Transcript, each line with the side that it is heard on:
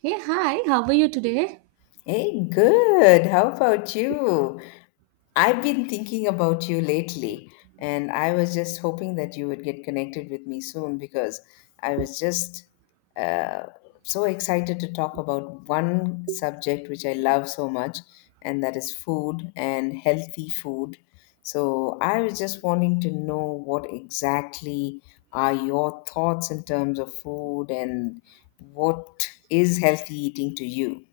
right: Hey, hi, how are you today?
left: Hey, good. How about you? I've been thinking about you lately, and I was just hoping that you would get connected with me soon because I was just uh, so excited to talk about one subject which I love so much, and that is food and healthy food. So I was just wanting to know what exactly are your thoughts in terms of food and what is healthy eating to you?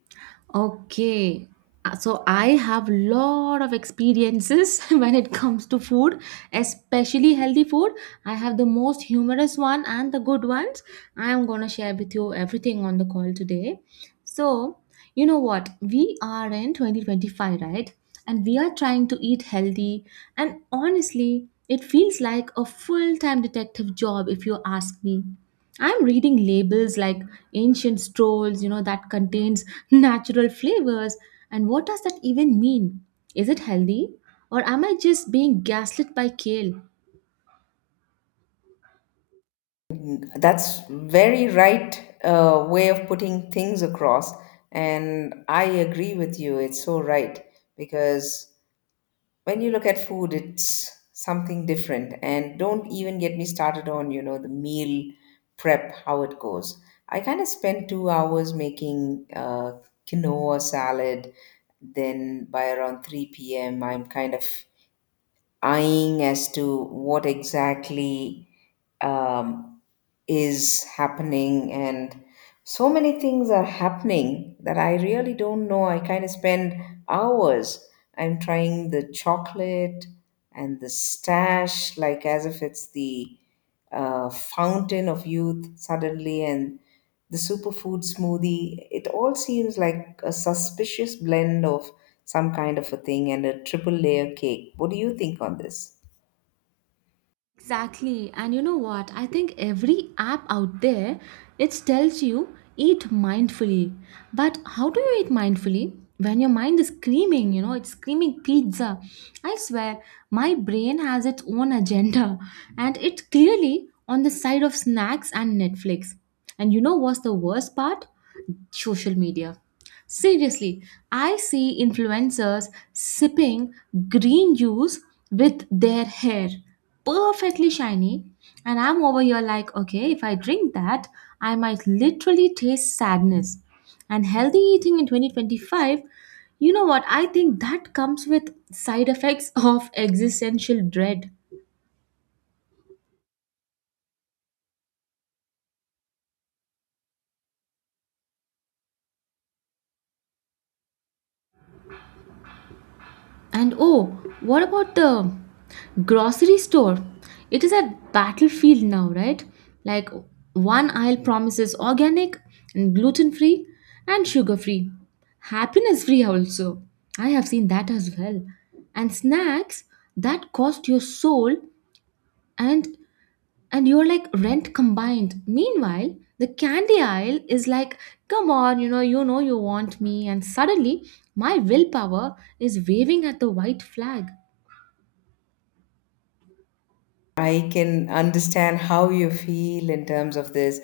right: Okay, so I have lot of experiences when it comes to food, especially healthy food. I have the most humorous one and the good ones. I am gonna share with you everything on the call today. So, you know what? We are in 2025, right? And we are trying to eat healthy. And honestly, it feels like a full time detective job if you ask me. I'm reading labels like ancient strolls, that contains natural flavors. And what does that even mean? Is it healthy? Or am I just being gaslit by kale?
left: That's very right way of putting things across, and I agree with you. It's so right because when you look at food, it's something different. And don't even get me started on you know the meal prep how it goes. I kind of spent 2 hours making quinoa salad. Then by around three p.m., I'm kind of eyeing as to what exactly um, is happening, and so many things are happening that I really don't know. I kind of spend hours. I'm trying the chocolate and the stash, like as if it's the fountain of youth suddenly, and the superfood smoothie. It all seems like a suspicious blend of some kind of a thing and a triple layer cake. What do you think on this?
right: Exactly. And you know what? I think every app out there it tells you eat mindfully. But how do you eat mindfully? When your mind is screaming, it's screaming pizza. I swear, my brain has its own agenda and it's clearly on the side of snacks and Netflix. And you know what's the worst part? Social media. Seriously, I see influencers sipping green juice with their hair perfectly shiny, and I'm over here like, okay, if I drink that, I might literally taste sadness. And healthy eating in 2025, you know what? I think that comes with side effects of existential dread. And oh, what about the grocery store? It is a battlefield now, right? Like one aisle promises organic and gluten free and sugar free, happiness free also. I have seen that as well. And snacks that cost your soul and and you're like rent combined. Meanwhile, the candy aisle is like, come on, you know you want me, and suddenly my willpower is waving at the white flag.
left: I can understand how you feel in terms of this.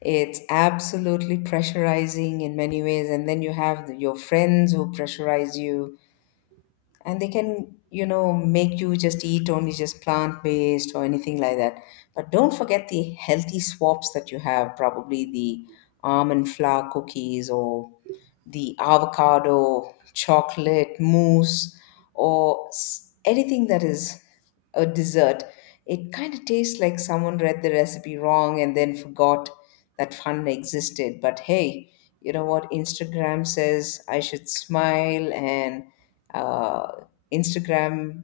left: It's absolutely pressurizing in many ways, and then you have your friends who pressurize you, and they can you know make you just eat only just plant based or anything like that, but don't forget the healthy swaps that you have, probably the almond flour cookies or the avocado chocolate mousse or anything that is a dessert. It kind of tastes like someone read the recipe wrong and then forgot that fun existed. But hey, you know what, Instagram says I should smile, and uh, Instagram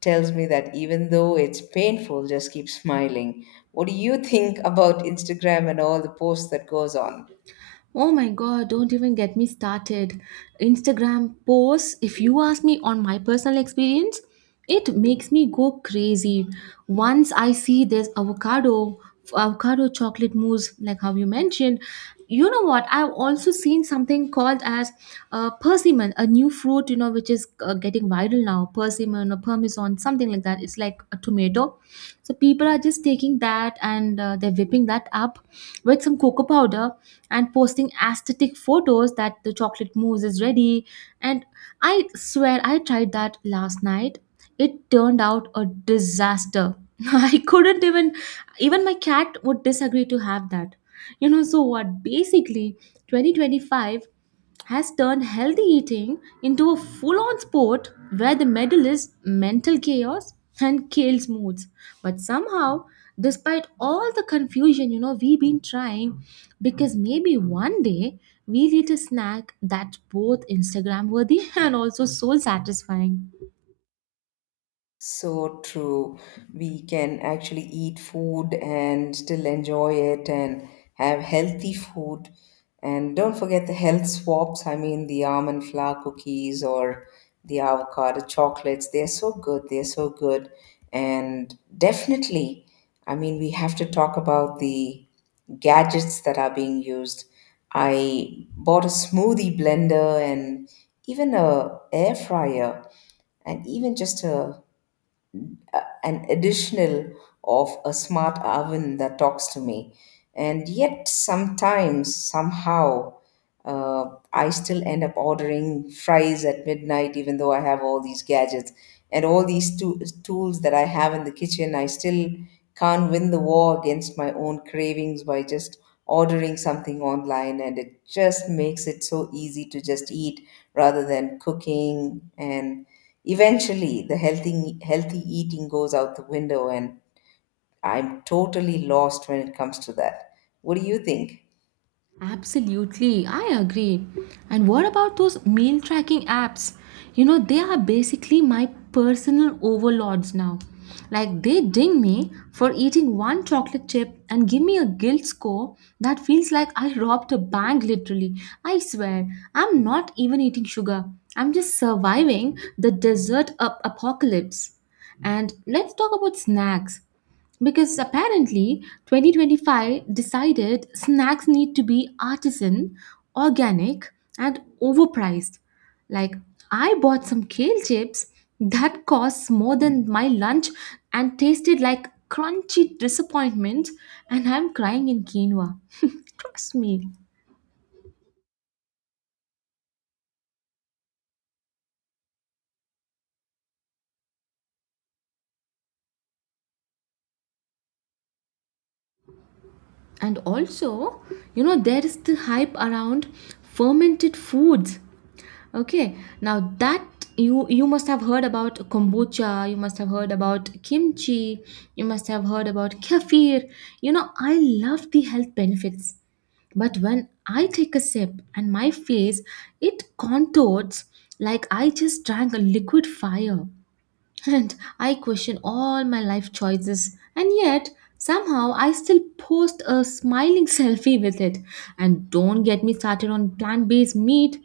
left: tells me that even though it's painful, just keep smiling. What do you think about Instagram and all the posts that goes on?
right: Oh my god, don't even get me started. Instagram posts, if you ask me on my personal experience, it makes me go crazy. Once I see this avocado chocolate mousse, like how you mentioned, you know what? I've also seen something called as persimmon, a new fruit, you know, which is getting viral now. Persimmon or parmesan, something like that. It's like a tomato. So people are just taking that and they're whipping that up with some cocoa powder and posting aesthetic photos that the chocolate mousse is ready. And I swear I tried that last night. It turned out a disaster. I couldn't even even my cat would disagree to have that. You know, so what? Basically, 2025 has turned healthy eating into a full on sport where the medal is mental chaos and kills moods. But somehow, despite all the confusion, you know, we've been trying because maybe one day we'll eat a snack that's both Instagram worthy and also soul satisfying.
left: So true. We can actually eat food and still enjoy it and have healthy food. And don't forget the health swaps. I mean, the almond flour cookies or the avocado chocolates. They're so good. They're so good. And definitely, I mean, we have to talk about the gadgets that are being used. I bought a smoothie blender and even a air fryer and even just a an additional of a smart oven that talks to me. And yet, sometimes, somehow, uh, I still end up ordering fries at midnight, even though I have all these gadgets and all these tools that I have in the kitchen. I still can't win the war against my own cravings by just ordering something online, and it just makes it so easy to just eat rather than cooking. And eventually, the healthy eating goes out the window, and I'm totally lost when it comes to that. What do you think?
right: Absolutely, I agree. And what about those meal tracking apps? You know, they are basically my personal overlords now. Like, they ding me for eating one chocolate chip and give me a guilt score that feels like I robbed a bank, literally. I swear, I'm not even eating sugar, I'm just surviving the apocalypse. And let's talk about snacks. Because apparently 2025 decided snacks need to be artisan, organic, and overpriced. Like, I bought some kale chips that costs more than my lunch and tasted like crunchy disappointment, and I'm crying in quinoa. Trust me. And also, you know, there is the hype around fermented foods. Okay, now that you must have heard about kombucha, you must have heard about kimchi, you must have heard about kefir. You know, I love the health benefits. But when I take a sip and my face it contorts like I just drank a liquid fire. And I question all my life choices and yet somehow I still post a smiling selfie with it. And don't get me started on plant-based meat.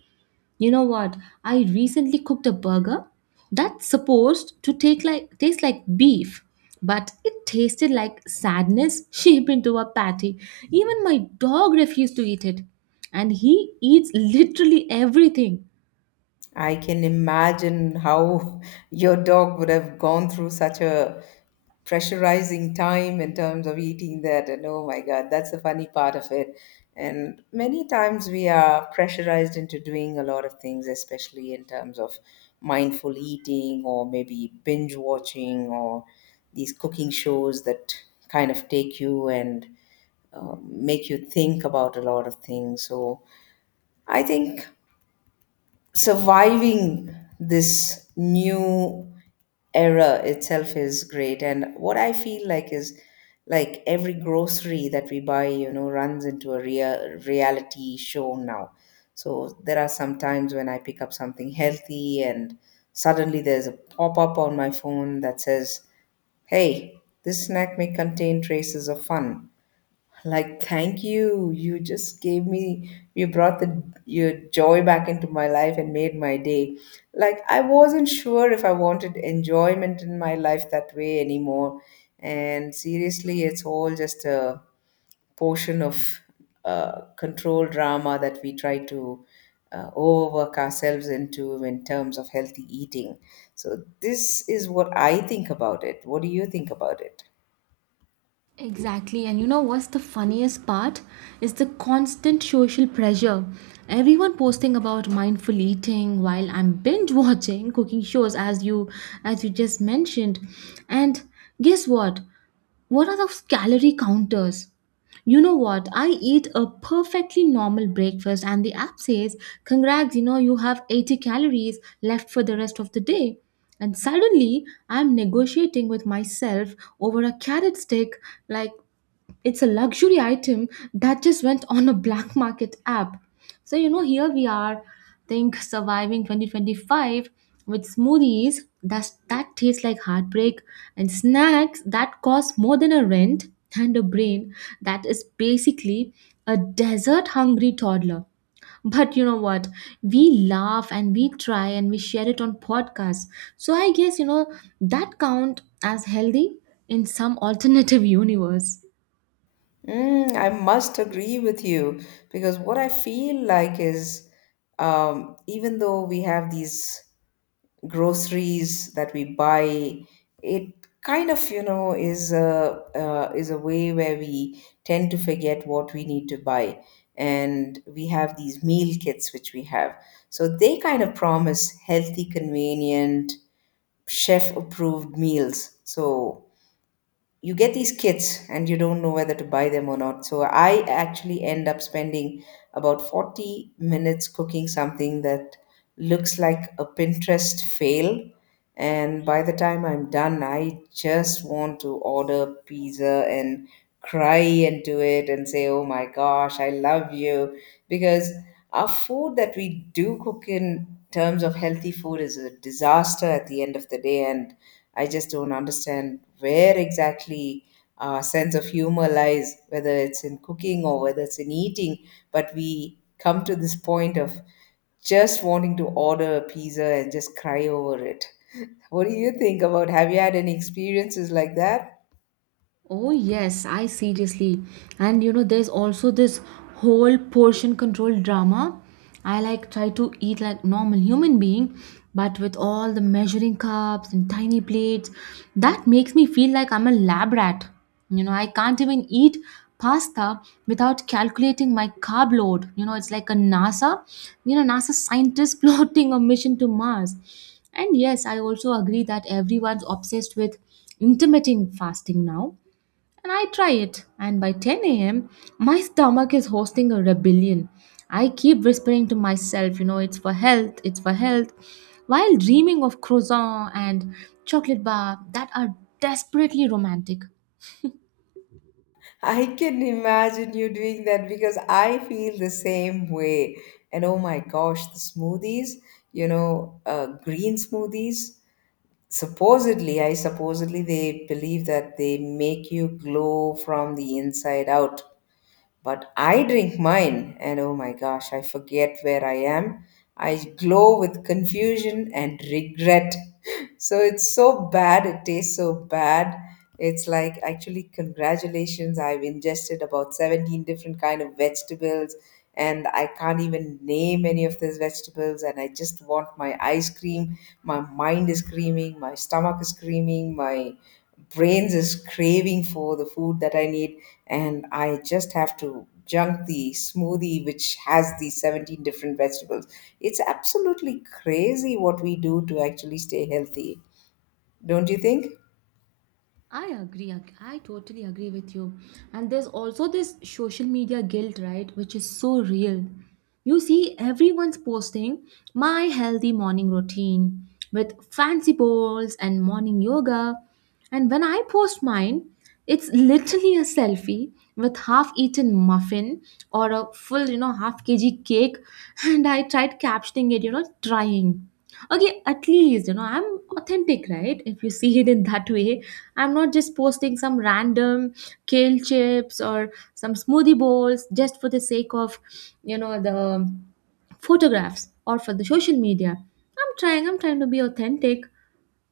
right: You know what? I recently cooked a burger that's supposed to take like taste like beef, but it tasted like sadness shaped into a patty. Even my dog refused to eat it, and he eats literally everything.
left: I can imagine how your dog would have gone through such a pressurizing time in terms of eating that. And oh my God, that's the funny part of it. And many times we are pressurized into doing a lot of things, especially in terms of mindful eating or maybe binge watching or these cooking shows that kind of take you and make you think about a lot of things. So I think surviving this new era itself is great, and what I feel like is, like every grocery that we buy, you know, runs into a real reality show now. So there are some times when I pick up something healthy and suddenly there's a pop-up on my phone that says, hey, this snack may contain traces of fun. Like, thank you. You just gave me, you brought the your joy back into my life and made my day. Like, I wasn't sure if I wanted enjoyment in my life that way anymore. And seriously, it's all just a portion of control drama that we try to overwork ourselves into in terms of healthy eating. So, this is what I think about it. What do you think about it?
right: Exactly, and you know what's the funniest part? Is the constant social pressure. Everyone posting about mindful eating while I'm binge watching cooking shows as you just mentioned. And guess what? What are those calorie counters? You know what? I eat a perfectly normal breakfast, and the app says, congrats, you know, you have 80 calories left for the rest of the day. And suddenly, I'm negotiating with myself over a carrot stick like it's a luxury item that just went on a black market app. So, you know, here we are, think surviving 2025 with smoothies that taste like heartbreak and snacks that cost more than a rent and a brain that is basically a desert hungry toddler. But you know what? We laugh and we try and we share it on podcasts. So I guess, you know, that count as healthy in some alternative universe.
left: Mm, I must agree with you because what I feel like is, even though we have these groceries that we buy, it kind of you know is a way where we tend to forget what we need to buy, and we have these meal kits which we have. So they kind of promise healthy, convenient, chef approved meals. So you get these kits and you don't know whether to buy them or not. So I actually end up spending about 40 minutes cooking something that looks like a Pinterest fail, and by the time I'm done, I just want to order pizza and cry into it and say, oh my gosh, I love you. Because our food that we do cook in terms of healthy food is a disaster at the end of the day. And I just don't understand where exactly our sense of humor lies, whether it's in cooking or whether it's in eating. But we come to this point of just wanting to order a pizza and just cry over it. What do you think about? Have you had any experiences like that?
right: Oh, yes, I seriously. And you know, there's also this whole portion control drama. I like try to eat like normal human being, but with all the measuring cups and tiny plates, that makes me feel like I'm a lab rat. You know, I can't even eat pasta without calculating my carb load. You know, it's like a NASA scientist plotting a mission to Mars. And yes, I also agree that everyone's obsessed with intermittent fasting now and I try it, and by 10 a.m., my stomach is hosting a rebellion. I keep whispering to myself, you know, it's for health, while dreaming of croissant and chocolate bar that are desperately romantic.
left: I can imagine you doing that because I feel the same way. And oh my gosh, the smoothies, you know, green smoothies. Supposedly, they believe that they make you glow from the inside out. But I drink mine, and oh my gosh, I forget where I am. I glow with confusion and regret. So it's so bad. It tastes so bad. It's like, actually, congratulations. I've ingested about 17 different kind of vegetables and I can't even name any of these vegetables and I just want my ice cream. My mind is screaming, my stomach is screaming, my brains is craving for the food that I need, and I just have to junk the smoothie which has the 17 different vegetables. It's absolutely crazy what we do to actually stay healthy. Don't you think?
right: I totally agree with you. And there's also this social media guilt, right? Which is so real. You see, everyone's posting my healthy morning routine with fancy bowls and morning yoga. And when I post mine, it's literally a selfie with half eaten muffin or a full, you know, half kg cake. And I tried captioning it, you know, trying okay at least you know I'm authentic, right? If you see it in that way, I'm not just posting some random kale chips or some smoothie bowls just for the sake of, you know, the photographs or for the social media. I'm trying to be authentic.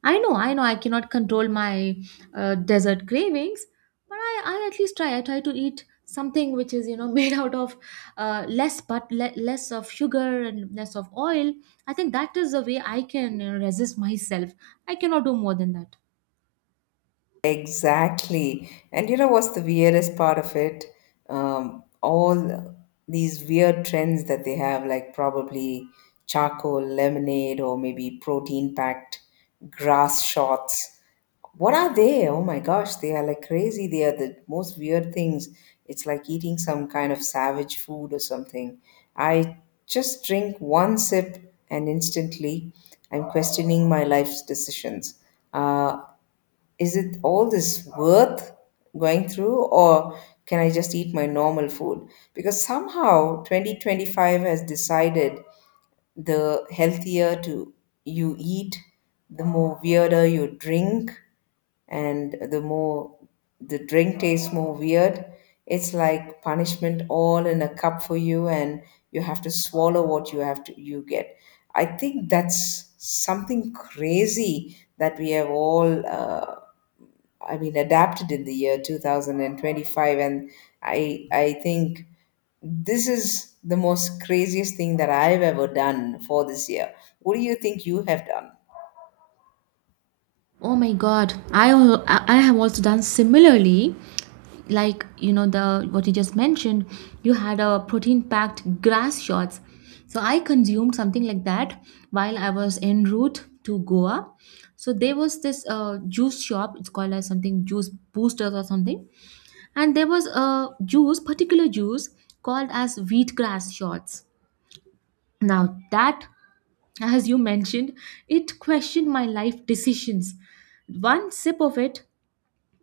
right: I cannot control my dessert cravings, but I at least try. I try to eat something which is, you know, made out of less of sugar and less of oil. I think that is the way I can resist myself. I cannot do more than that.
left: Exactly. And you know what's the weirdest part of it? All these weird trends that they have, like probably charcoal lemonade or maybe protein packed grass shots. What are they? Oh my gosh, they are like crazy. They are the most weird things. It's like eating some kind of savage food or something. I just drink one sip and instantly I'm questioning my life's decisions. Uh, is it all this worth going through, or can I just eat my normal food? Because somehow 2025 has decided the healthier to you eat, the more weirder you drink, and the more the drink tastes more weird. It's like punishment all in a cup for you, and you have to swallow what you have to you get. I think that's something crazy that we have all I mean, adapted in the year 2025. And I think this is the most craziest thing that I've ever done for this year. What do you think you have done?
right: Oh my god. I al- I have also done similarly. Like, you know, the what you just mentioned, you had a protein packed grass shots. So I consumed something like that while I was en route to Goa. So there was this juice shop, it's called as something juice boosters or something. And there was particular juice called as wheatgrass shots. Now that, as you mentioned, it questioned my life decisions one sip of it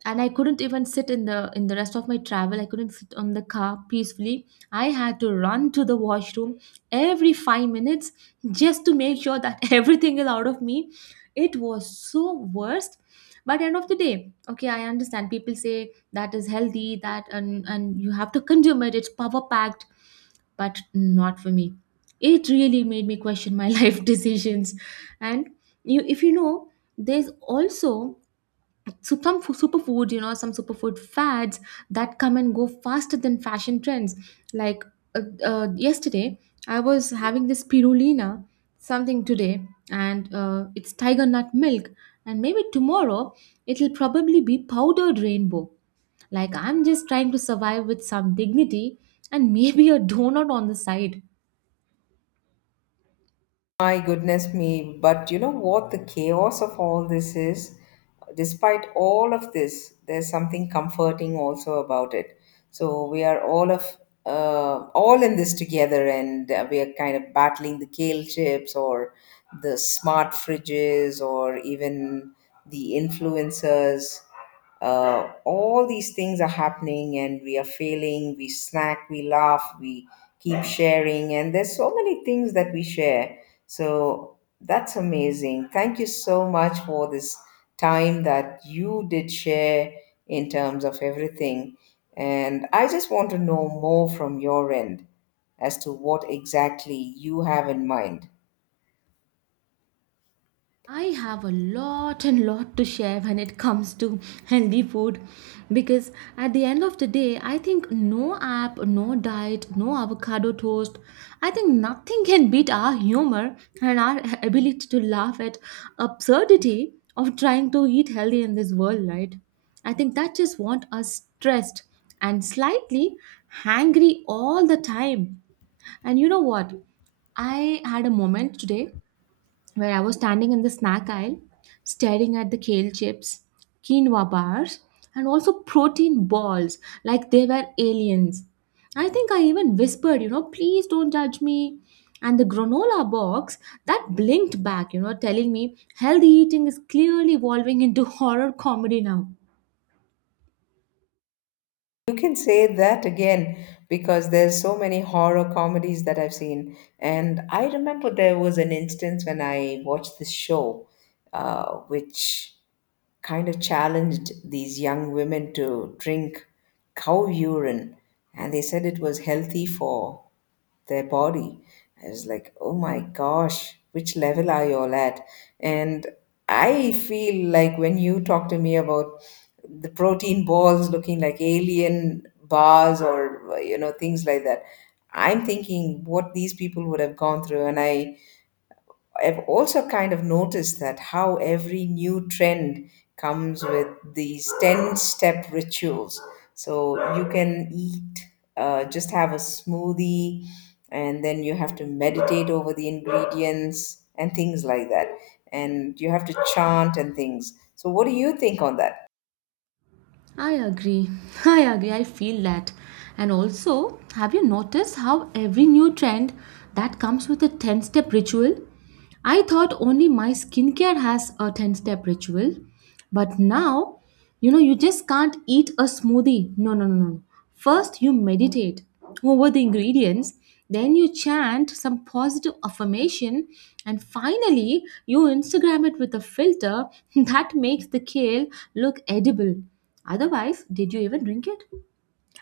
right: and I couldn't even sit in the rest of my travel. I couldn't sit on the car peacefully. I had to run to the washroom every 5 minutes just to make sure that everything is out of me. It was so worst. But end of the day, okay, I understand people say that is healthy, that and you have to consume it, it's power packed, but not for me. It really made me question my life decisions. And you, if you know, there's also superfood, some superfood fads that come and go faster than fashion trends. Like, yesterday I was having this spirulina something, today and it's tiger nut milk, and maybe tomorrow it'll probably be powdered rainbow. Like, I'm just trying to survive with some dignity and maybe a donut on the side.
left: My goodness me, but you know what the chaos of all this is? Despite all of this, there's something comforting also about it. So we are all of all in this together, and we are kind of battling the kale chips or the smart fridges or even the influencers. All these things are happening, and we are failing. We snack, we laugh, we keep sharing, and there's so many things that we share, so that's amazing. Thank you so much for this time that you did share in terms of everything. And I just want to know more from your end as to what exactly you have in mind.
right: I have a lot and lot to share when it comes to healthy food because at the end of the day, I think no app, no diet, no avocado toast, I think nothing can beat our humor and our ability to laugh at absurdity of trying to eat healthy in this world, right? I think that just want us stressed and slightly hangry all the time. And you know what? I had a moment today where I was standing in the snack aisle, staring at the kale chips, quinoa bars, and also protein balls like they were aliens. I think I even whispered, you know, please don't judge me. And the granola box that blinked back, you know, telling me healthy eating is clearly evolving into horror comedy now.
left: You can say that again, because there's so many horror comedies that I've seen. And I remember there was an instance when I watched this show, which kind of challenged these young women to drink cow urine and they said it was healthy for their body. I was like, oh my gosh, which level are you all at? And I feel like when you talk to me about the protein balls looking like alien bars or you know things like that, I'm thinking what these people would have gone through, and I've also kind of noticed that how every new trend comes with these 10 step rituals. So you can eat, just have a smoothie, and then you have to meditate over the ingredients and things like that. And you have to chant and things. So, what do you think on that?
right: I agree. I agree. I feel that. And also, have you noticed how every new trend that comes with a 10 step ritual? I thought only my skincare has a 10 step ritual, but now, you just can't eat a smoothie. No, no, no, no, no. First, you meditate over the ingredients, then, you chant some positive affirmation, and finally, you Instagram it with a filter that makes the kale look edible. Otherwise, did you even drink it?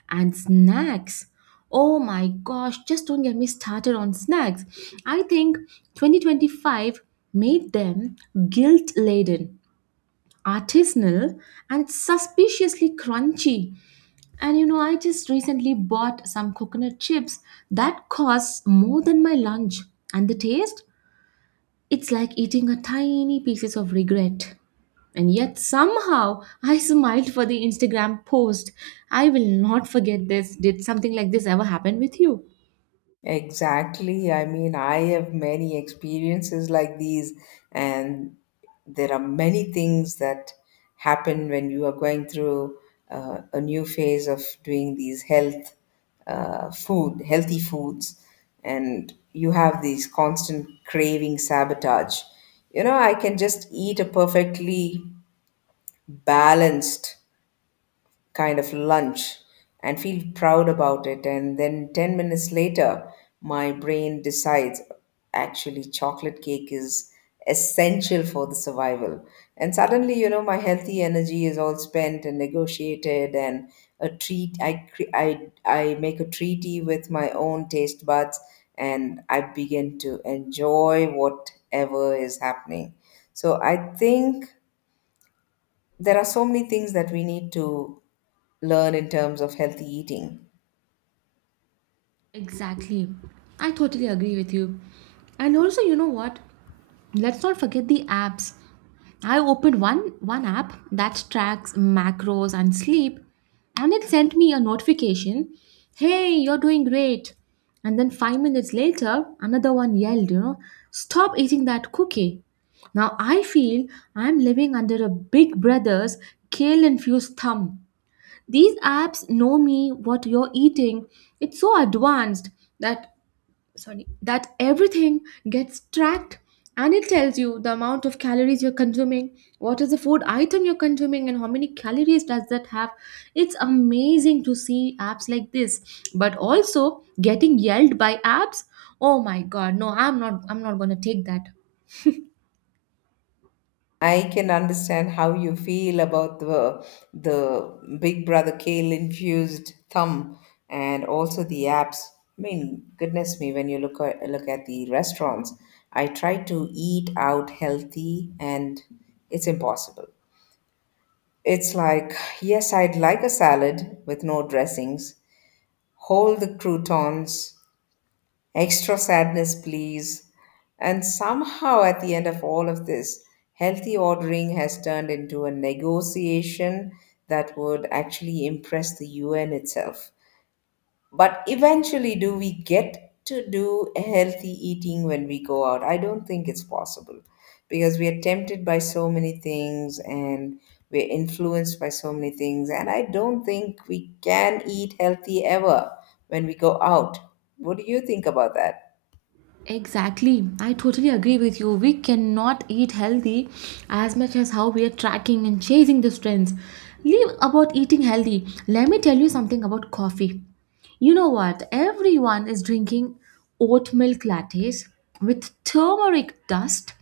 right: And snacks. Oh my gosh, just don't get me started on snacks. I think 2025 made them guilt laden, artisanal, and suspiciously crunchy. And I just recently bought some coconut chips that costs more than my lunch. And the taste? It's like eating a tiny pieces of regret. And yet somehow I smiled for the Instagram post. I will not forget this. Did something like this ever happen with you?
left: Exactly. I mean, I have many experiences like these, and there are many things that happen when you are going through a new phase of doing these health healthy foods, and you have these constant craving sabotage. You know, I can just eat a perfectly balanced kind of lunch and feel proud about it. And then 10 minutes later, my brain decides actually chocolate cake is essential for the survival. And suddenly, you know, my healthy energy is all spent and negotiated and a treat I cre- I make a treaty with my own taste buds, and I begin to enjoy whatever is happening. So I think there are so many things that we need to learn in terms of healthy eating.
right: Exactly. I totally agree with you. And also, you know what? Let's not forget the apps. I opened one app that tracks macros and sleep, and it sent me a notification, "Hey, you're doing great." And then 5 minutes later, another one yelled, "Stop eating that cookie." Now I feel I'm living under a big brother's kale-infused thumb. These apps know me, what you're eating. It's so advanced that sorry that everything gets tracked, and it tells you the amount of calories you're consuming, what is the food item you're consuming and how many calories does that have. It's amazing to see apps like this, but also getting yelled by apps. Oh my god, no, I'm not going to take that.
left: I can understand how you feel about the Big Brother kale infused thumb and also the apps. I mean, goodness me, when you look at the restaurants, I try to eat out healthy and it's impossible. It's like, yes, I'd like a salad with no dressings. Hold the croutons, extra sadness, please. And somehow, at the end of all of this, healthy ordering has turned into a negotiation that would actually impress the UN itself. But eventually, do we get to do healthy eating when we go out? I don't think it's possible, because we are tempted by so many things, and we're influenced by so many things. And I don't think we can eat healthy ever when we go out. What do you think about that?
right: Exactly. I totally agree with you. We cannot eat healthy as much as how we are tracking and chasing the trends. Leave about eating healthy. Let me tell you something about coffee. You know what? Everyone is drinking oat milk lattes with turmeric dust,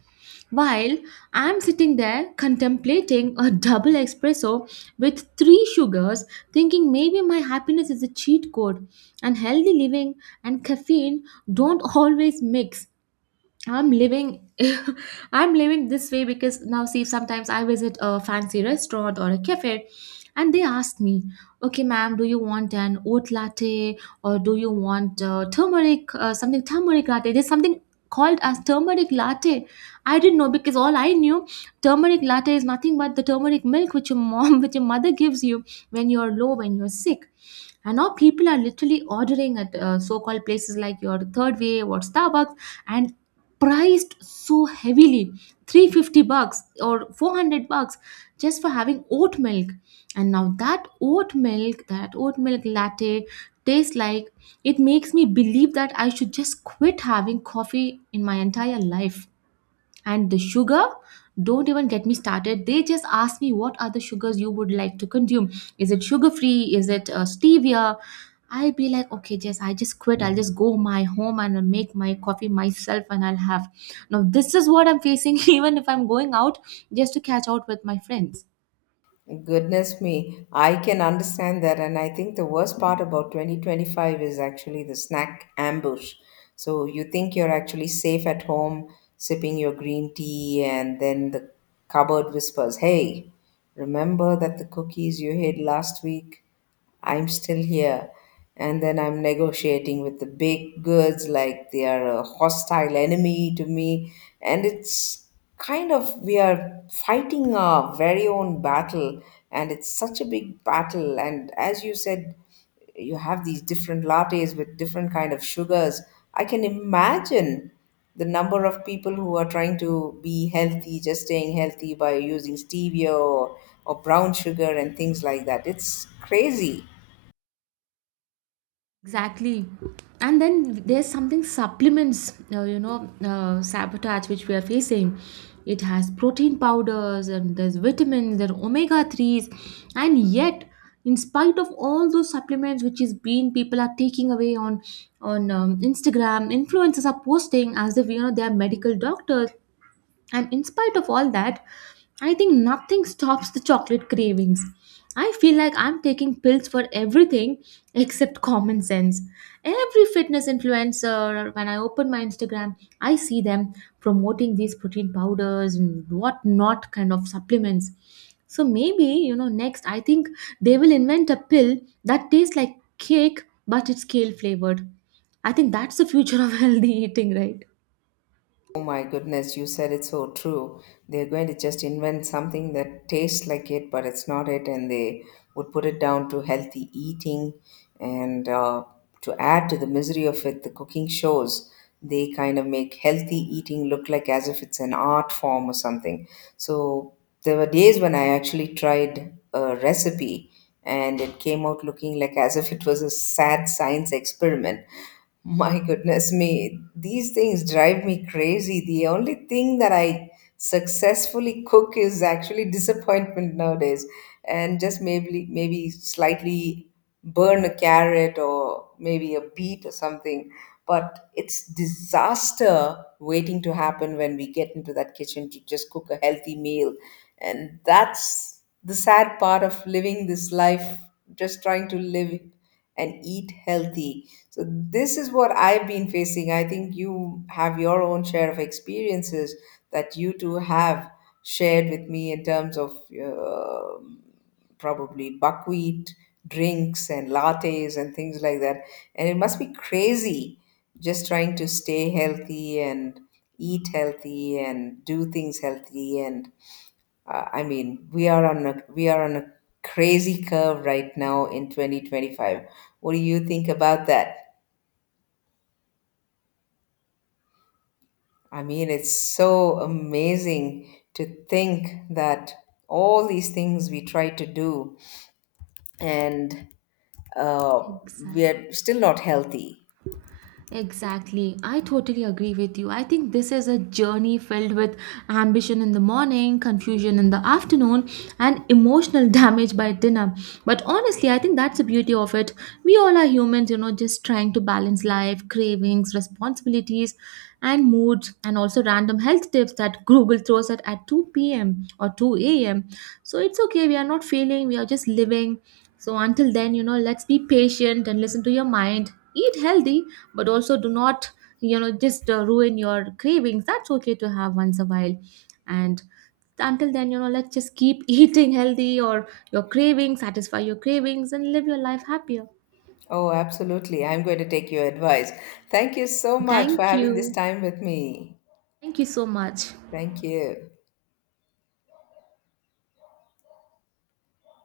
right: while I'm sitting there contemplating a double espresso with three sugars, thinking maybe my happiness is a cheat code and healthy living and caffeine don't always mix. I'm living I'm living this way because now see sometimes I visit a fancy restaurant or a cafe and they ask me, okay ma'am, do you want an oat latte or do you want turmeric something turmeric latte. There's something called as turmeric latte. I didn't know because all I knew turmeric latte is nothing but the turmeric milk which your mom which your mother gives you when you're low, when you're sick. And now people are literally ordering at so-called places like your Third Wave or Starbucks, and priced so heavily, 350 bucks or 400 bucks, just for having oat milk. And now that oat milk, that oat milk latte tastes like, it makes me believe that I should just quit having coffee in my entire life. And the sugar, don't even get me started. They just ask me what are the sugars you would like to consume. Is it sugar free, is it stevia. I'll be like, okay jess, I just quit. I'll just go my home and I'll make my coffee myself and I'll have. Now this is what I'm facing, even if I'm going out just to catch out with my friends.
left: Goodness me, I can understand that. And I think the worst part about 2025 is actually the snack ambush. So you think you're actually safe at home, sipping your green tea, and then the cupboard whispers, "Hey, remember that the cookies you hid last week? I'm still here." And then I'm negotiating with the big goods like they are a hostile enemy to me. And it's kind of we are fighting our very own battle. And it's such a big battle. And as you said, you have these different lattes with different kind of sugars. I can imagine the number of people who are trying to be healthy, just staying healthy by using stevia or brown sugar and things like that. It's crazy.
right: Exactly. And then there's something supplements, sabotage which we are facing. It has protein powders and there's vitamins, there are omega 3s. And yet, in spite of all those supplements which is being people are taking away on Instagram, influencers are posting as if you know they are medical doctors. And in spite of all that, I think nothing stops the chocolate cravings. I feel like I'm taking pills for everything except common sense. Every fitness influencer, when I open my Instagram, I see them promoting these protein powders and whatnot kind of supplements. So maybe, you know, next I think they will invent a pill that tastes like cake but it's kale flavored. I think that's the future of healthy eating, right?
left: Oh my goodness, you said it's so true. They're going to just invent something that tastes like it, but it's not it, and they would put it down to healthy eating. And to add to the misery of it, the cooking shows, they kind of make healthy eating look like as if it's an art form or something. So there were days when I actually tried a recipe and it came out looking like as if it was a sad science experiment. My goodness me, these things drive me crazy. The only thing that I successfully cook is actually disappointment nowadays, and just maybe slightly burn a carrot or maybe a beet or something. But it's disaster waiting to happen when we get into that kitchen to just cook a healthy meal, and that's the sad part of living this life, just trying to live and eat healthy. So this is what I've been facing. I think you have your own share of experiences that you two have shared with me in terms of uh, probably buckwheat drinks and lattes and things like that. And it must be crazy, just trying to stay healthy and eat healthy and do things healthy. And I mean, we are on a crazy curve right now in 2025. What do you think about that? I mean, it's so amazing to think that all these things we try to do, and uh, we
right: Exactly.
left: are still not healthy.
right: Exactly. I totally agree with you. I think this is a journey filled with ambition in the morning, confusion in the afternoon, and emotional damage by dinner. But honestly, I think that's the beauty of it. We all are humans, you know, just trying to balance life, cravings, responsibilities, and moods, and also random health tips that Google throws at 2 p.m. or 2 a.m. So it's okay. We are not failing. We are just living. So until then, you know, let's be patient and listen to your mind. Eat healthy, but also do not, just ruin your cravings. That's okay to have once a while. And until then, you know, let's just keep eating healthy or your cravings, satisfy your cravings, and live your life happier.
left: Oh, absolutely. I'm going to take your advice. Thank you so much for
right: Thank
left: having this
right: you.
left: time with me.
right: Thank you so much.
left: Thank you.